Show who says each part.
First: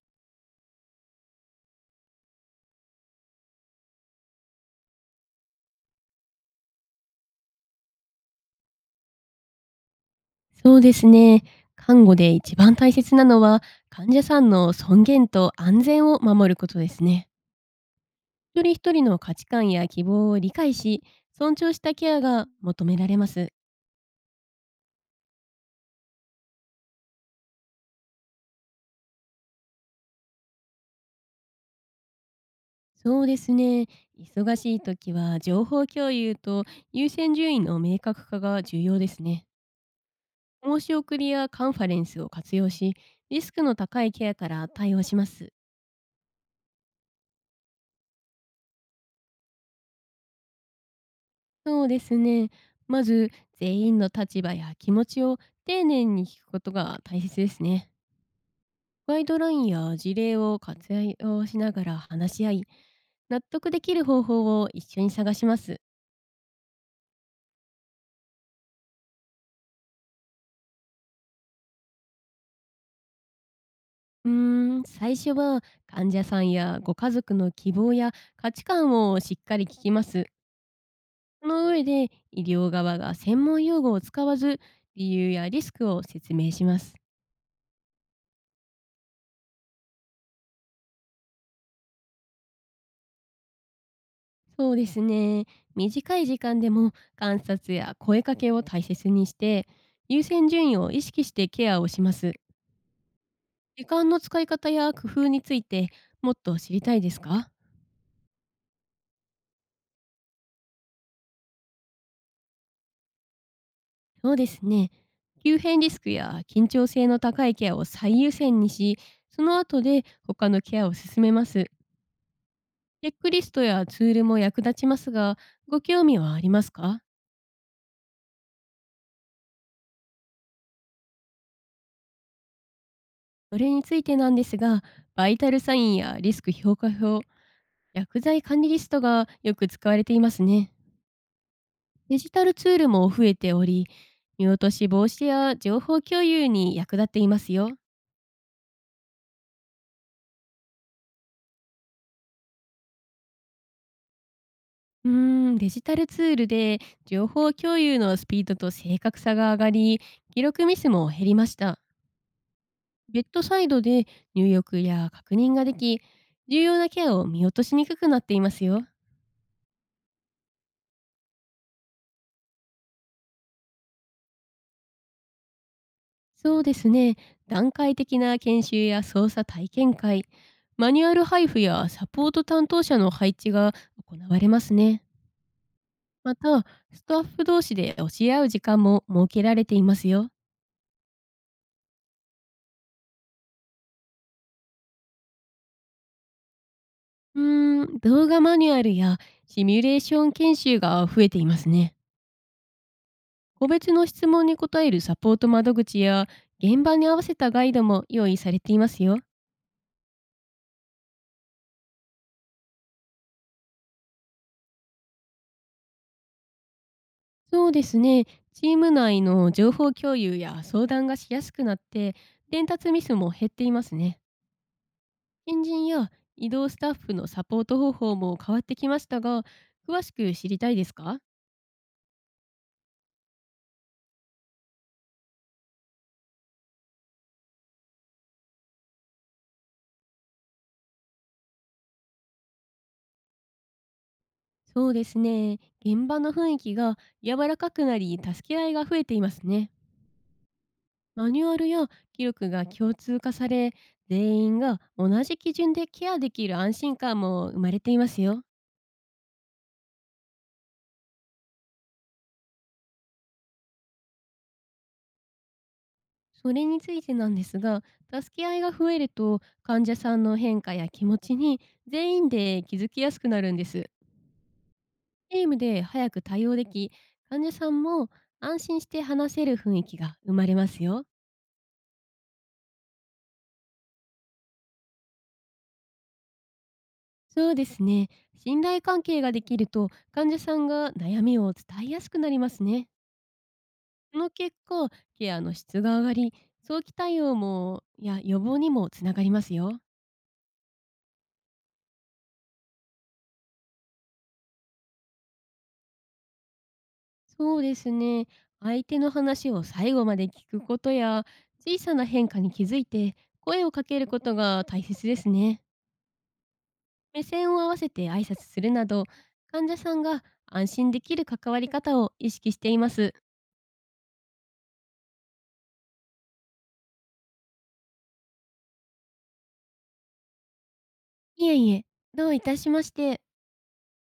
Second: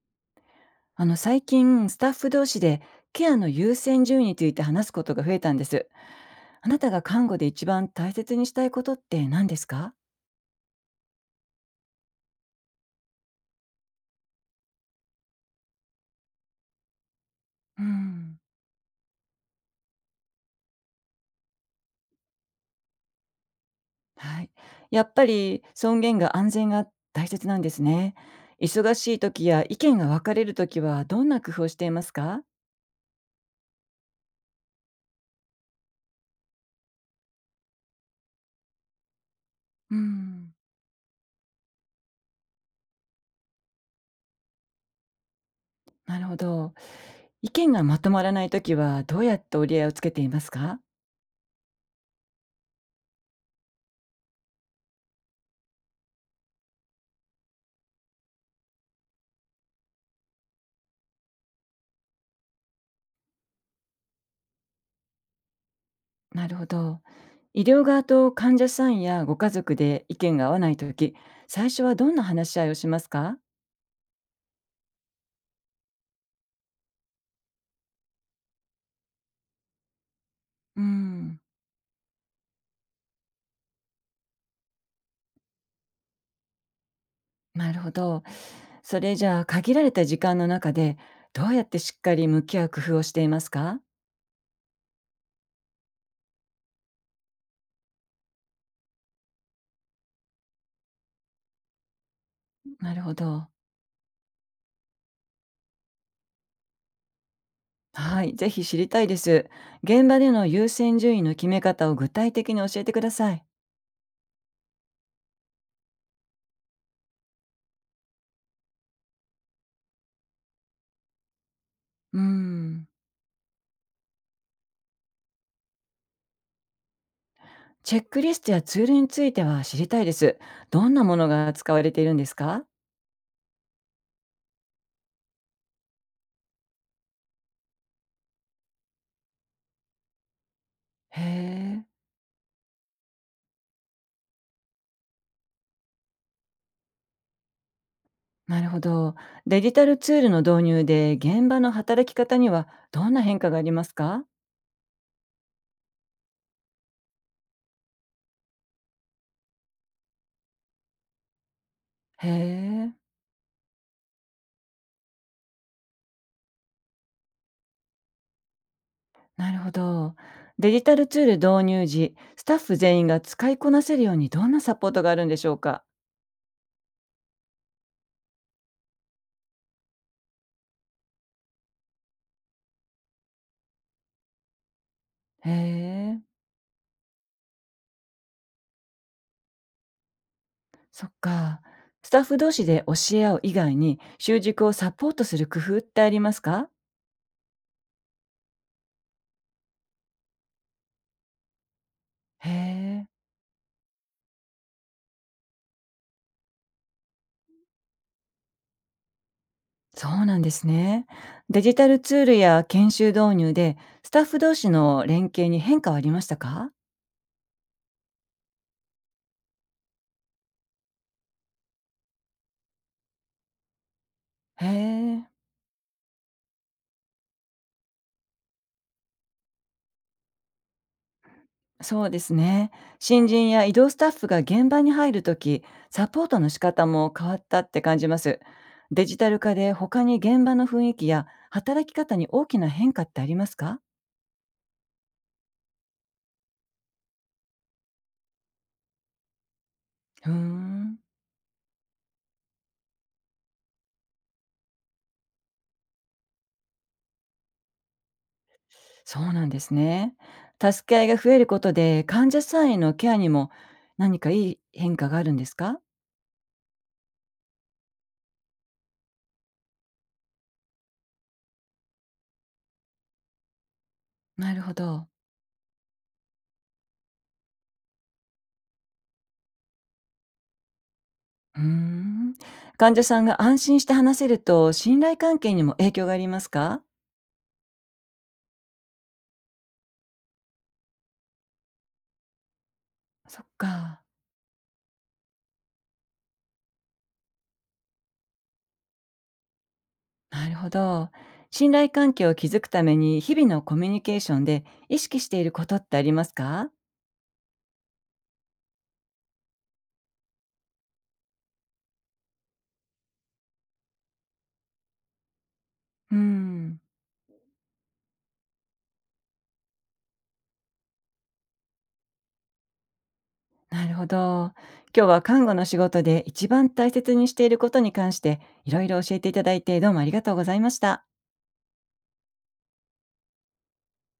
Speaker 1: 最近スタッフ同士でケアの優先順位について話すことが増えたんです。あなたが看護で一番大切にしたいことって何ですか？
Speaker 2: そうですね。看護で一番大切なのは、患者さんの尊厳と安全を守ることですね。
Speaker 1: うん。
Speaker 2: 一人一人の価値観や希望を理解し、尊重したケアが求められます。
Speaker 1: はい。やっぱり尊厳が安全が大切なんですね。忙しい時や意見が分かれる時はどんな工夫をしていますか？
Speaker 2: そうですね。忙しい時は情報共有と優先順位の明確化が重要ですね。
Speaker 1: うん。
Speaker 2: 申し送りやカンファレンスを活用し、リスクの高いケアから対応します。
Speaker 1: なるほど。意見がまとまらない時はどうやって折り合いをつけていますか？
Speaker 2: そうですね。まず、全員の立場や気持ちを丁寧に聞くことが大切ですね。ガイドラインや事例を活用しながら話し合い、納得できる方法を一緒に探します。
Speaker 1: なるほど。医療側と患者さんやご家族で意見が合わないとき、最初はどんな話し合いをしますか？
Speaker 2: うー最初は患者さんやご家族の希望や価値観をしっかり聞きます。
Speaker 1: うん、
Speaker 2: その上で医療側が専門用語を使わず理由やリスクを説明します。
Speaker 1: なるほど。それじゃあ、限られた時間の中で、どうやってしっかり向き合う工夫をしていますか？
Speaker 2: そうですね。短い時間でも観察や声かけを大切にして、優先順位を意識してケアをします。
Speaker 1: なるほど。
Speaker 2: 時間の使い方や工夫についてもっと知りたいですか？
Speaker 1: はい、ぜひ知りたいです。現場での優先順位の決め方を具体的に教えてください。
Speaker 2: そうですね。急変リスクや緊張性の高いケアを最優先にし、その後で他のケアを進めます。
Speaker 1: うん、
Speaker 2: チェックリストやツールも役立ちますが、ご興味はありますか？
Speaker 1: チェックリストやツールについては知りたいです。どんなものが使われているんですか？
Speaker 2: それについてなんですが、バイタルサインやリスク評価表、薬剤管理リストがよく使われていますね。
Speaker 1: へえ。
Speaker 2: デジタルツールも増えており、見落とし防止や情報共有に役立っていますよ。
Speaker 1: なるほど。デジタルツールの導入で現場の働き方にはどんな変化がありますか？
Speaker 2: うーデジタルツールで情報共有のスピードと正確さが上がり、記録ミスも減りました。
Speaker 1: へえ、
Speaker 2: ベッドサイドで入力や確認ができ、重要なケアを見落としにくくなっていますよ。
Speaker 1: なるほど。デジタルツール導入時、スタッフ全員が使いこなせるようにどんなサポートがあるんでしょうか？
Speaker 2: そうですね。段階的な研修や操作体験会、マニュアル配布やサポート担当者の配置が行われますね。
Speaker 1: へえ、
Speaker 2: また、スタッフ同士で教え合う時間も設けられていますよ。
Speaker 1: そっか。スタッフ同士で教え合う以外に、習熟をサポートする工夫ってありますか？
Speaker 2: 動画マニュアルやシミュレーション研修が増えていますね。
Speaker 1: へえ、
Speaker 2: 個別の質問に答えるサポート窓口や現場に合わせたガイドも用意されていますよ。
Speaker 1: そうなんですね。デジタルツールや研修導入で、スタッフ同士の連携に変化はありましたか？
Speaker 2: そうですね。チーム内の情報共有や相談がしやすくなって、伝達ミスも減っていますね。
Speaker 1: へえ。
Speaker 2: 新人や移動スタッフのサポート方法も変わってきましたが、詳しく知りたいですか？
Speaker 1: そうですね。新人や移動スタッフが現場に入るとき、サポートの仕方も変わったって感じます。デジタル化で他に現場の雰囲気や働き方に大きな変化ってありますか？
Speaker 2: そうですね。現場の雰囲気が柔らかくなり、助け合いが増えていますね。
Speaker 1: うーん、
Speaker 2: マニュアルや記録が共通化され、全員が同じ基準でケアできる安心感も生まれていますよ。
Speaker 1: そうなんですね。助け合いが増えることで患者さんへのケアにも何かいい変化があるんですか？
Speaker 2: それについてなんですが、助け合いが増えると患者さんの変化や気持ちに全員で気づきやすくなるんです。
Speaker 1: なるほど。
Speaker 2: チームで早く対応でき、患者さんも安心して話せる雰囲気が生まれますよ。
Speaker 1: うーん。患者さんが安心して話せると信頼関係にも影響がありますか？
Speaker 2: そうですね。信頼関係ができると患者さんが悩みを伝えやすくなりますね。
Speaker 1: そっか。
Speaker 2: その結果、ケアの質が上がり、早期対応もや予防にもつながりますよ。
Speaker 1: なるほど。信頼関係を築くために日々のコミュニケーションで意識していることってありますか？
Speaker 2: そうですね。相手の話を最後まで聞くことや、小さな変化に気づいて声をかけることが大切ですね。
Speaker 1: うん。
Speaker 2: 目線を合わせて挨拶するなど、患者さんが安心できる関わり方を意識しています。
Speaker 1: なるほど。今日は看護の仕事で一番大切にしていることに関していろいろ教えていただいてどうもありがとうございました。
Speaker 2: いえいえ、どういたしまして。